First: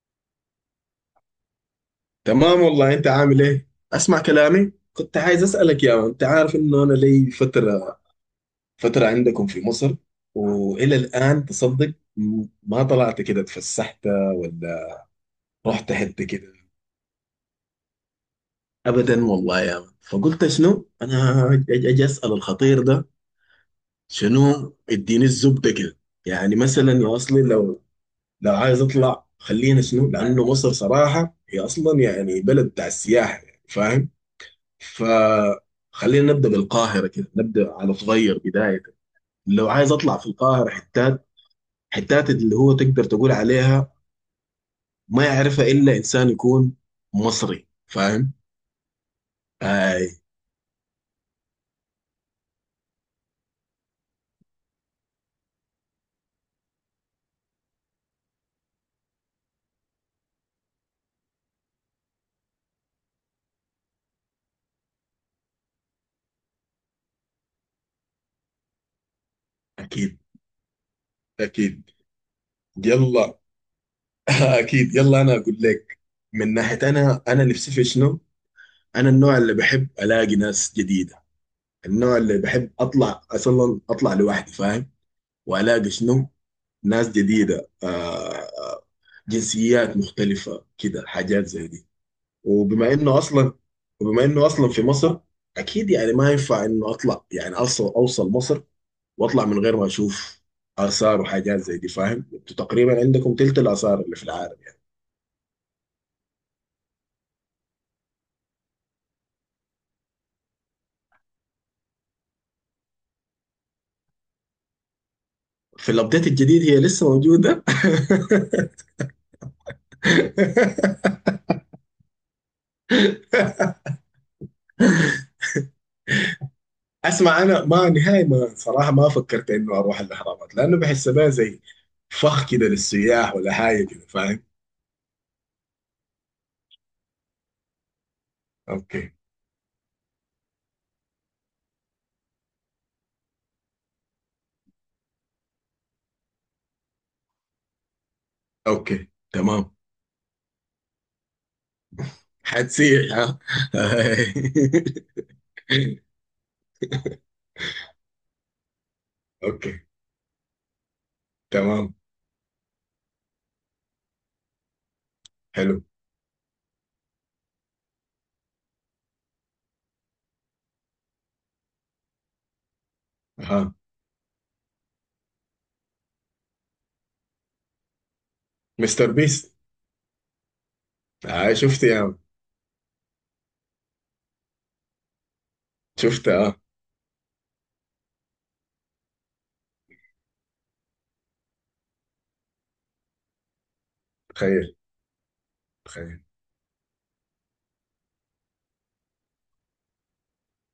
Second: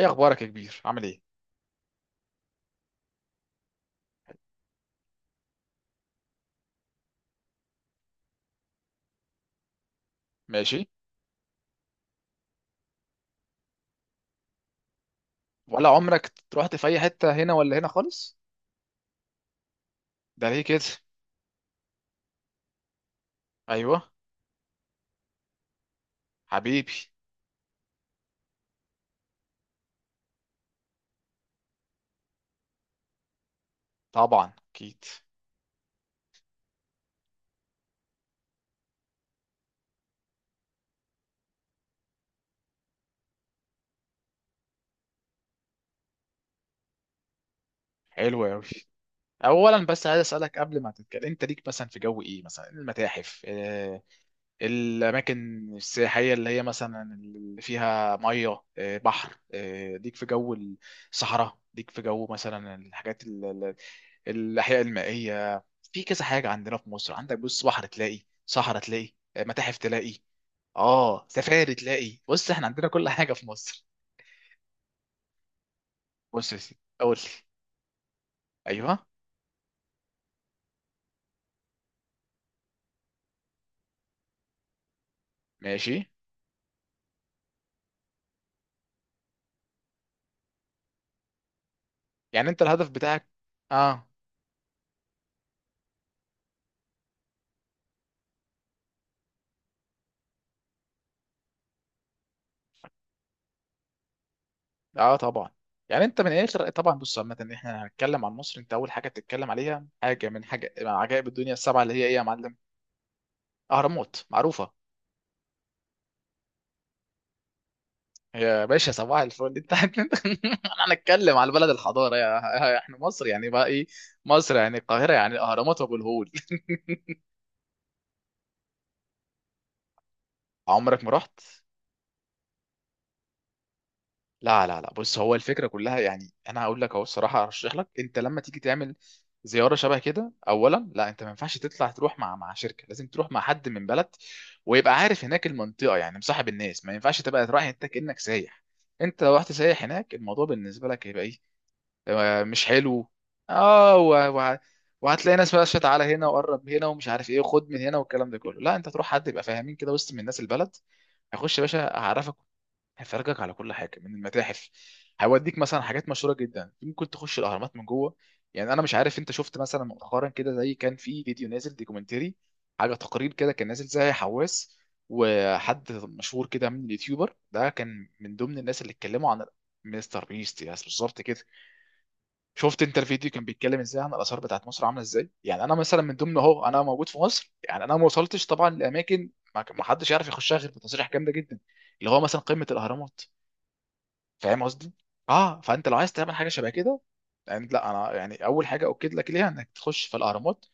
ايه اخبارك يا كبير؟ عامل ايه؟ تمام والله. انت عامل ايه؟ اسمع كلامي، كنت عايز اسالك يا مان. انت عارف انه انا لي فتره عندكم في مصر، ماشي. والى الان تصدق ما طلعت كده اتفسحت ولا ولا رحت حته عمرك كده. رحت في اي حته هنا ولا هنا خالص؟ ابدا والله يا مان. فقلت ده ليه كده؟ شنو، انا اجي اسال الخطير ده. ايوه. شنو، اديني الزبده كده. يعني حبيبي. مثلا يا اصلي، لو عايز اطلع، خلينا شنو، لانه مصر صراحه هي اصلا يعني بلد بتاع السياحه، يعني فاهم. طبعا اكيد. فخلينا نبدا بالقاهره كده، نبدا على صغير بدايه. لو عايز اطلع في القاهره حتات، اللي هو تقدر تقول عليها ما يعرفها الا انسان يكون مصري، فاهم. حلو قوي. اولا اي. بس عايز اسالك قبل ما تتكلم، انت ليك مثلا في جو ايه؟ مثلا المتاحف الاماكن السياحيه اللي هي مثلا اللي فيها ميه بحر ليك في جو الصحراء؟ ليك في جو مثلا الحاجات الاحياء المائيه؟ في كذا حاجه عندنا في مصر. عندك بص بحر تلاقي، صحراء تلاقي، متاحف تلاقي، اكيد، اه سفاري اكيد، تلاقي. بص احنا عندنا كل حاجه يلا. في مصر. اكيد، يلا انا اقول لك. بص من يا سيدي ناحيه، اقول انا لك. نفسي في شنو. ايوه. انا النوع اللي بحب الاقي ناس جديده، النوع اللي بحب اطلع، اصلا اطلع لوحدي فاهم. والاقي ماشي. شنو، ناس جديده، آه، جنسيات مختلفة كده، حاجات زي دي. يعني انت الهدف وبما انه بتاعك. اصلا اه وبما انه اصلا في مصر، اكيد يعني ما ينفع انه اطلع، يعني اوصل مصر واطلع من غير ما اشوف اثار وحاجات زي دي، فاهم؟ انتوا تقريبا عندكم تلت الاثار اللي في العالم، يعني اه طبعا. يعني انت من الاخر طبعا، بص عامه احنا هنتكلم عن مصر. انت اول حاجه بتتكلم عليها حاجه من، حاجه من عجائب الدنيا السبعه، اللي هي ايه يا معلم؟ اهرامات معروفه. في الابديت الجديد هي لسه موجودة. يا باشا صباح الفل انت انا هنتكلم على بلد الحضاره، يا احنا مصر يعني بقى ايه. مصر يعني القاهره، يعني الاهرامات وابو الهول. اسمع، انا ما نهائي، ما صراحة ما فكرت انه اروح الاهرامات، لانه عمرك بحس ما بها رحت. زي فخ كده للسياح ولا حاجة كده، فاهم؟ لا لا لا بص، هو الفكره كلها يعني انا هقول لك اهو، الصراحه ارشح لك انت لما تيجي تعمل اوكي. زياره شبه كده. اولا لا، انت ما ينفعش تطلع تروح مع شركه، لازم تروح مع حد من بلد، ويبقى عارف هناك المنطقه، يعني مصاحب الناس. ما ينفعش تبقى رايح انت كانك سايح. اوكي انت لو رحت تمام. سايح هناك الموضوع بالنسبه لك هيبقى ايه، مش حلو. هتسيح، ها؟ اه و... و... وهتلاقي ناس بقى شت على هنا، وقرب هنا، ومش عارف ايه، وخد من هنا، والكلام ده كله. لا انت تروح حد يبقى فاهمين اوكي كده، وسط من الناس البلد. هيخش يا تمام. باشا هعرفك، هيفرجك على كل حاجه من المتاحف، هيوديك مثلا حلو، حاجات مشهوره جدا، ممكن تخش الاهرامات من جوه. يعني انا مش عارف انت شفت مثلا مؤخرا كده، زي كان في فيديو نازل دوكيومنتري، حاجه تقرير كده ها. كان نازل زي حواس، وحد مشهور كده من اليوتيوبر ده كان من ضمن الناس اللي مستر اتكلموا عن بيست. مستر بيست. يعني بالظبط كده. آه، شفت يا عم. شفت انت الفيديو كان بيتكلم ازاي عن الاثار بتاعت مصر عامله ازاي؟ يعني انا مثلا من شفت، ضمن اه. اهو انا موجود في مصر، يعني انا ما وصلتش طبعا لاماكن ما حدش يعرف يخشها غير بتصريح جامده جدا، اللي هو مثلا قمه الاهرامات. فاهم تخيل، قصدي. اه فانت لو عايز تخيل. تعمل حاجه شبه كده، يعني لا، انا يعني اول حاجه اؤكد لك ليها انك تخش في الاهرامات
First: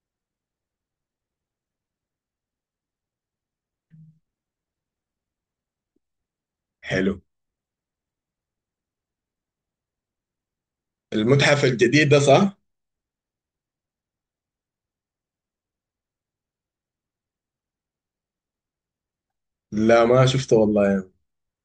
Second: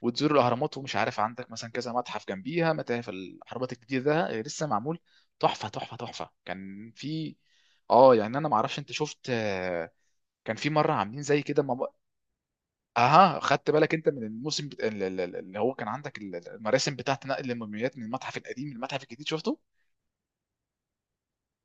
وتزور الاهرامات. ومش عارف عندك مثلا كذا متحف جنبيها، متاحف الاهرامات الجديده ده لسه معمول. تحفه. كان حلو. في اه، يعني انا ما اعرفش انت شفت كان في مره عاملين زي كده المتحف الجديد ده صح؟ اها. خدت بالك انت من الموسم بت... ال- ال- ال- اللي هو كان عندك المراسم بتاعت نقل الموميات من المتحف القديم للمتحف الجديد؟ شفته؟ لا ما شفته والله يا عم.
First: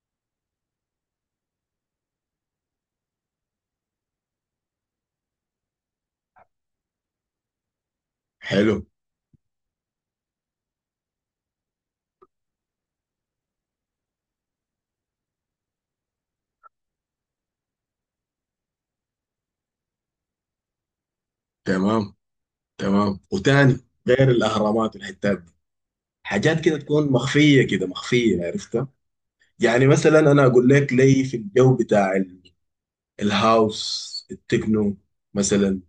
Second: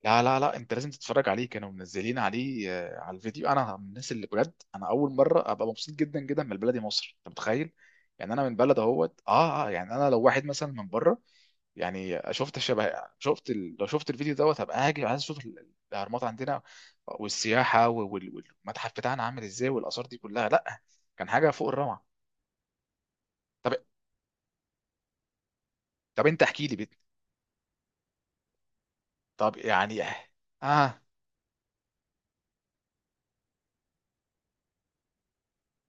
لا لا لا انت لازم تتفرج عليه. كانوا منزلين عليه على الفيديو. انا من الناس اللي بجد انا اول مره ابقى مبسوط جدا جدا من بلدي مصر، انت متخيل. يعني انا من حلو. بلد اهوت اه اه، يعني انا لو واحد مثلا من بره، يعني شفت شبه، شفت لو شفت الفيديو دوت، هبقى هاجي عايز اشوف الاهرامات عندنا والسياحه والمتحف بتاعنا عامل ازاي، والاثار دي كلها. لا كان حاجه فوق الروعه. تمام. تمام طب. وتاني، غير الاهرامات والحتات دي، طب انت حاجات احكي لي كده تكون مخفيه كده، مخفيه عرفتها. طب يعني يعني مثلا انا اقول لك، اه, لي في الجو بتاع الهاوس التكنو مثلا،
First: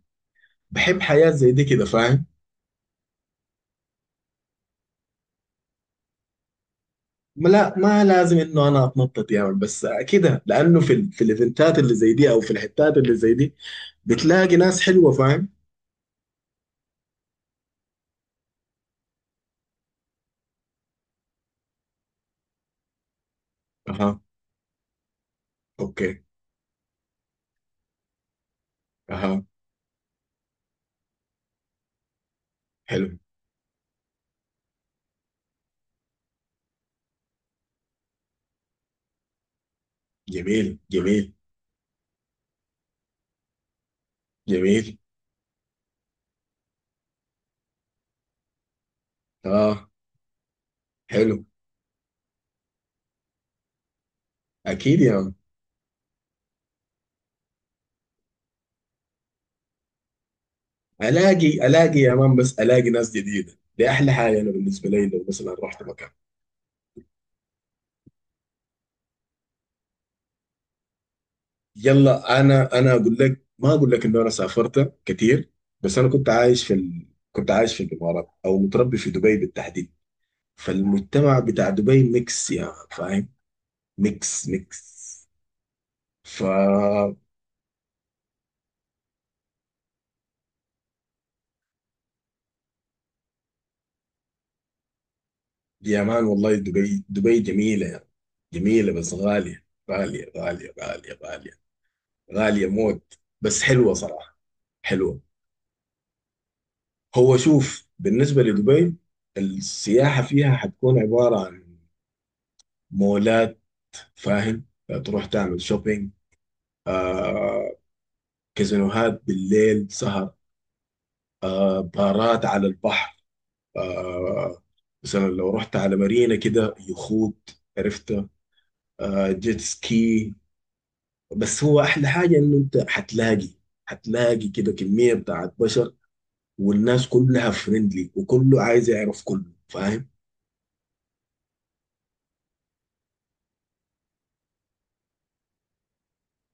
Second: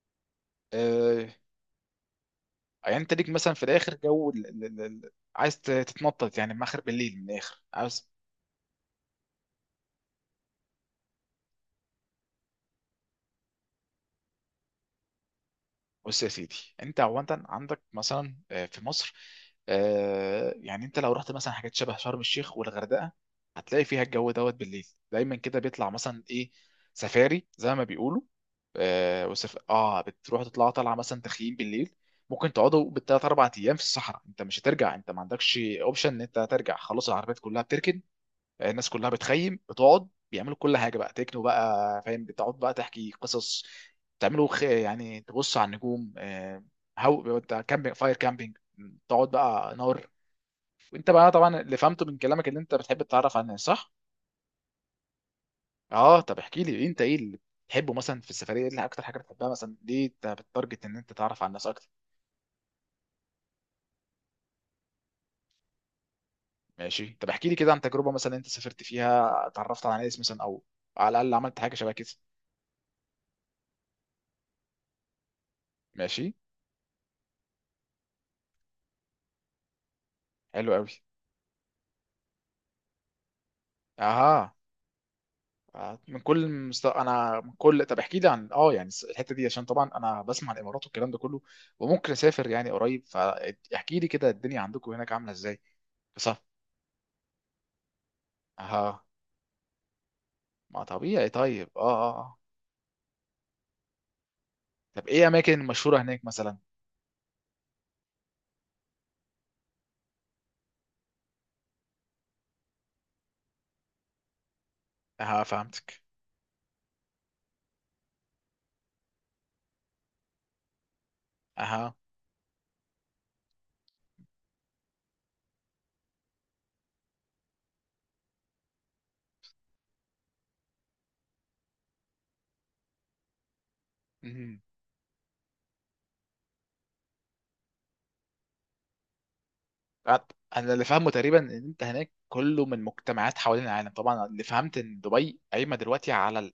بحب آه. حياة زي دي كده، فاهم. يعني انت ليك مثلا في الاخر جو عايز تتنطط يعني من اخر بالليل، من الاخر لا، ما عاوز؟ لازم انه انا اتنطط يا يعني، بس كده، لانه في في الايفنتات اللي زي دي او في الحتات اللي زي دي بتلاقي ناس حلوه، فاهم. بص يا سيدي، انت عندك مثلا في مصر يعني انت لو رحت مثلا حاجات شبه شرم الشيخ والغردقه، هتلاقي فيها اها. الجو دوت بالليل دايما كده بيطلع مثلا اوكي. ايه، سفاري زي ما بيقولوا اها. اه بتروح تطلع طالعه مثلا تخييم بالليل. ممكن تقعدوا حلو. بالثلاث اربع ايام في الصحراء، انت مش هترجع، انت ما عندكش اوبشن ان انت ترجع، خلاص العربيات كلها بتركن، الناس كلها بتخيم، بتقعد بيعملوا كل جميل، حاجه بقى، جميل. تكنو بقى فاهم، بتقعد بقى تحكي قصص، جميل. يعني تبص على النجوم هو بتاع كامبينج فاير، كامبينج، تقعد بقى اه. نار. وانت بقى حلو. طبعا اللي فهمته من كلامك اللي انت بتحب تتعرف على الناس، صح؟ اكيد يا مان. اه طب احكي لي انت ايه اللي بتحبه مثلا في السفريه، ايه اللي اكتر حاجه بتحبها، مثلا ليه انت بتتارجت ان انت تعرف على الناس اكتر؟ الاقي يا مان، بس الاقي ناس جديده دي احلى حاجه. انا بالنسبه لي لو مثلا رحت مكان. ماشي طب احكي لي كده عن تجربه مثلا انت سافرت فيها اتعرفت على ناس مثلا، او على الاقل عملت حاجه شبه كده. يلا، انا اقول لك، ما اقول لك انه انا سافرت كتير. بس انا كنت ماشي. عايش في ال... كنت عايش في الامارات، او متربي في دبي بالتحديد. حلو قوي. فالمجتمع بتاع دبي ميكس يا مان، فاهم. ميكس اها. ميكس. من ف كل مست... انا من كل، طب احكي لي عن اه، يعني الحته دي، عشان طبعا انا بسمع الامارات والكلام ده كله، وممكن اسافر يعني قريب، فاحكي لي كده الدنيا عندكم هناك عامله ازاي. يا مان صح. والله، دبي جميلة يعني. جميلة اه. بس غالية. غالية، غالية، ما غالية، طبيعي. غالية. طيب اه اه آه. غالية موت بس حلوة صراحة. طب حلوة. ايه اماكن مشهوره هناك مثلا؟ هو شوف بالنسبة لدبي، السياحة فيها حتكون عبارة عن مولات، فاهم، تروح اه تعمل فهمتك. شوبينج. آه. كازينوهات بالليل، سهر. آه، اه. بارات على البحر. آه. مثلا لو رحت على مارينا كده، يخوت، عرفت، آه، جيت سكي. بس هو احلى حاجه انه انت حتلاقي مهم. كده كميه بتاعت بشر. والناس كلها فريندلي، وكله عايز يعرف، كله فاهم. آه، انا اللي فاهمه تقريبا ان انت هناك كله من مجتمعات حوالين العالم، طبعا اللي فهمت ان دبي قايمه دلوقتي على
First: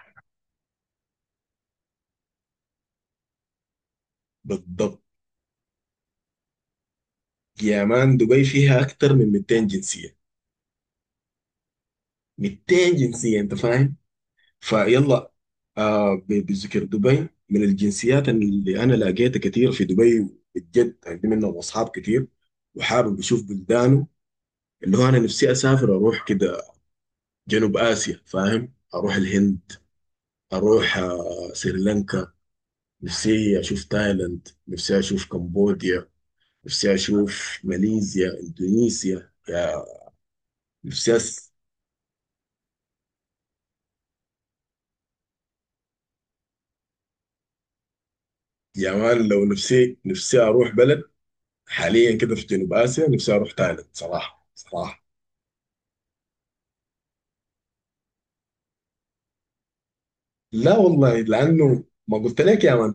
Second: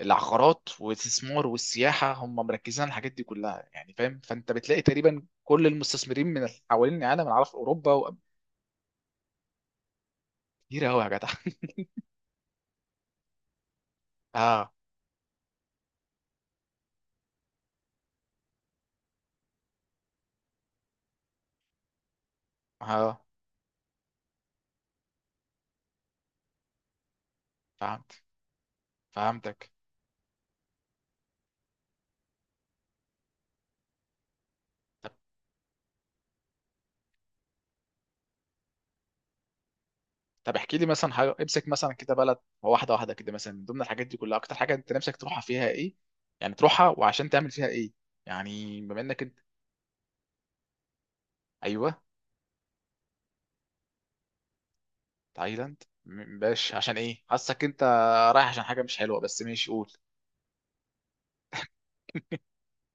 العقارات والاستثمار والسياحه، هم مركزين على الحاجات دي كلها يعني فاهم. فانت بتلاقي بالضبط. تقريبا كل المستثمرين من حوالين العالم، انا عارف يا اوروبا و-. مان دبي فيها اكتر من 200 جنسيه. كتير قوي يا جدع. 200 جنسيه انت فاهم. اه فيلا. آه، بذكر دبي، من الجنسيات اللي انا لقيتها كتير في دبي، بجد عندي منهم اصحاب كتير، وحابب اه اشوف بلدانه. اللي هو انا نفسي اسافر، اروح كده جنوب اسيا فهمت. فاهم، اروح فهمتك. الهند، اروح آه، سريلانكا. نفسي اشوف تايلاند، نفسي طب. اشوف كمبوديا، نفسي اشوف ماليزيا، اندونيسيا. طب احكي لي مثلا نفسي حاجه، أس... امسك مثلا كده بلد واحده واحده كده مثلا من ضمن الحاجات دي كلها، اكتر حاجه انت نفسك تروحها، فيها ايه؟ يعني تروحها وعشان تعمل فيها ايه؟ يعني يا بما انك مان انت. لو، نفسي نفسي اروح بلد ايوه. حاليا كده في جنوب اسيا، نفسي اروح تايلاند، صراحه، صراحه. تايلاند باش، عشان ايه؟ حاسك انت رايح عشان حاجه مش حلوه، بس ماشي قول. لا والله، لانه ما قلت لك يا مان،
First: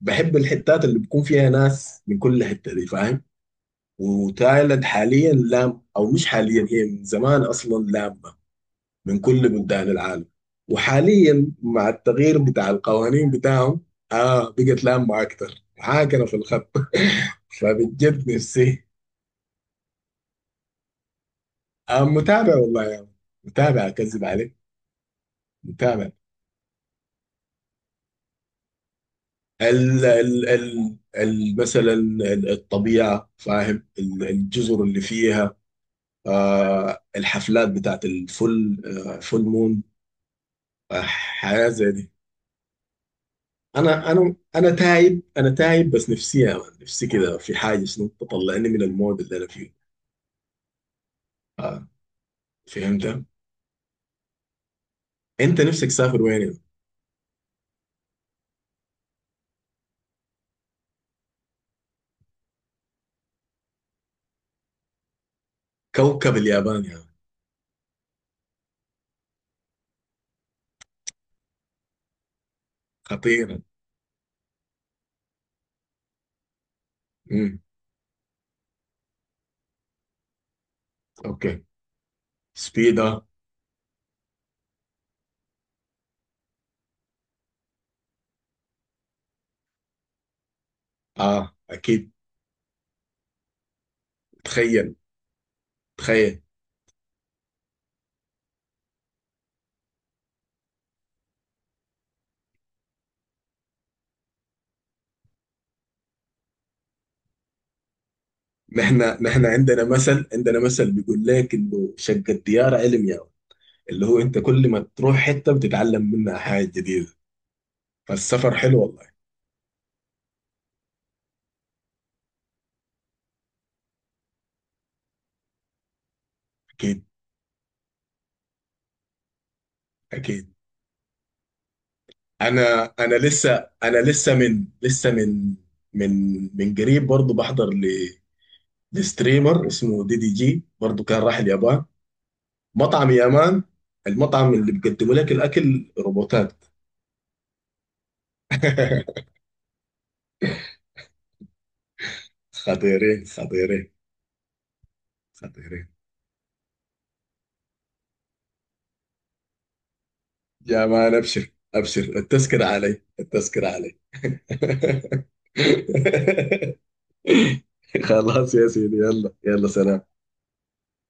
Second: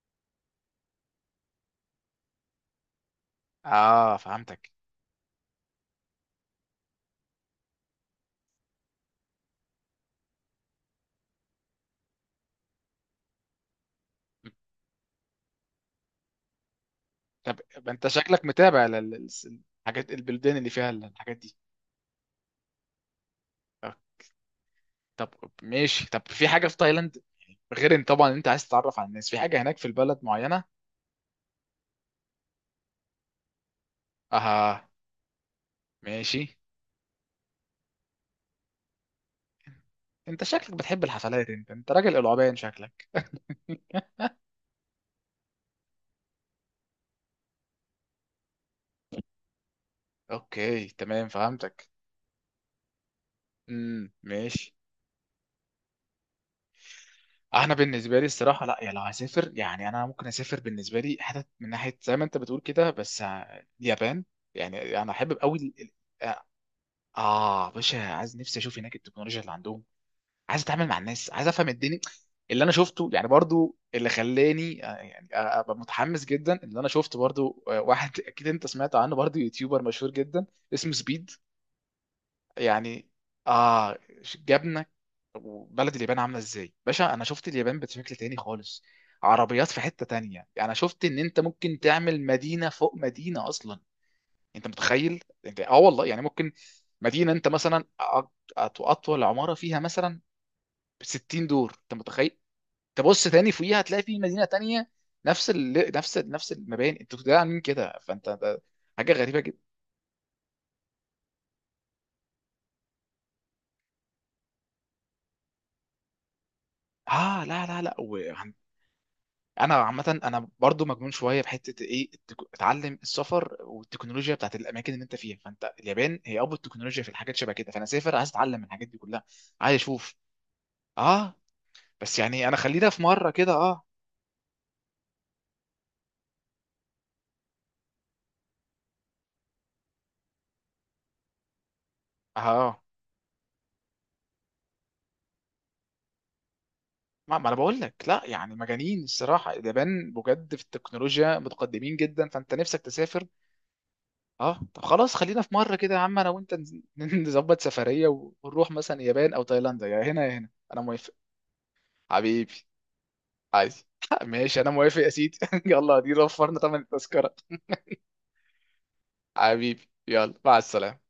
بحب الحتات اللي بيكون فيها ناس من كل حته دي، فاهم. اه فهمتك. وتايلاند حاليا لام او مش حاليا، هي من زمان اصلا لامه من كل بلدان العالم. وحاليا مع التغيير بتاع القوانين بتاعهم، اه بقت لامه اكتر، عاكره في الخط. طب ما انت فبجد شكلك نفسي. متابع لل- الحاجات، البلدان اللي فيها الحاجات دي. آه، متابع والله يعني. متابع، طب. اكذب عليك. طب ماشي. متابع. طب في حاجه في تايلاند غير ان طبعا انت عايز تتعرف على الناس، في حاجه هناك في ال البلد ال معينه؟ ال ال مثلا الطبيعه، فاهم، الجزر اها. اللي فيها. ماشي. آه، الحفلات بتاعت الفل، آه، فول مون. انت شكلك آه، بتحب الحفلات، حياه انت زي دي. راجل العبان شكلك. انا انا تايب، انا تايب، بس نفسي يا مان، نفسي كده في حاجه شنو تطلعني من المود اللي انا فيه. اوكي تمام آه. فهمتك. فهمت. ماشي. انت نفسك تسافر وين يا مان؟ انا بالنسبه لي الصراحه لا، يعني لو هسافر يعني، انا ممكن اسافر بالنسبه لي حتت من ناحيه زي ما انت بتقول كده، بس اليابان. يعني انا احب قوي. كوكب اليابان يا مان. اه باشا، عايز، نفسي اشوف هناك التكنولوجيا اللي عندهم، عايز اتعامل مع الناس، عايز افهم الدنيا. اللي انا شفته يعني خطير. برضو، اللي خلاني يعني ابقى متحمس جدا، اللي انا شفت امم برضو واحد اكيد انت سمعت عنه برضو يوتيوبر مشهور جدا، اسمه سبيد. اوكي. يعني. سبيدا. اه. جابنا وبلد اليابان عامله ازاي باشا. انا شفت اليابان بشكل تاني خالص، عربيات في حتة تانية. يعني انا شفت ان انت اه، ممكن اكيد. تعمل مدينة فوق مدينة اصلا، انت تخيل، متخيل؟ انت اه والله. يعني تخيل. ممكن مدينه، انت مثلا اطول عماره فيها مثلا 60 دور، انت متخيل؟ تبص تاني فوقيها هتلاقي في مدينه تانية، نفس المباني، انتوا ده عاملين كده. فانت ده حاجه نحن غريبه نحن جدا. عندنا مثل بيقول لك انه شق الديار علم يا مان. اللي هو انت كل ما تروح حته بتتعلم منها حاجه جديده. اه لا لا لا فالسفر حلو والله. انا عامه انا برضو مجنون شويه بحته ايه اتعلم السفر والتكنولوجيا بتاعت الاماكن اللي انت فيها، فانت اليابان هي ابو التكنولوجيا اكيد. في الحاجات شبه كده، فانا سافر عايز اتعلم من الحاجات دي كلها، عايز اشوف. اكيد. اه. بس يعني انا انا خلينا في انا مره كده لسه اه. انا لسه من قريب، برضه بحضر لستريمر اسمه دي دي جي، برضه كان راح اليابان. اه مطعم يامان، المطعم اللي بيقدموا لك الاكل روبوتات. ما انا بقول لك، لا يعني مجانين الصراحه، اليابان بجد في التكنولوجيا متقدمين جدا، فانت نفسك تسافر. خطيرين، خطيرين. اه طب خلاص خلينا في مره خطيرين كده يا عم انا وانت نظبط سفريه ونروح مثلا اليابان او تايلاند، يا هنا يا هنا انا يا موافق. مان، ابشر ابشر، حبيبي. التذكرة علي، التذكرة عايز علي. ماشي انا موافق يا سيدي. يلا دي وفرنا ثمن التذكره. خلاص يا سيدي، يلا يلا، حبيبي سلام. يلا مع السلامه.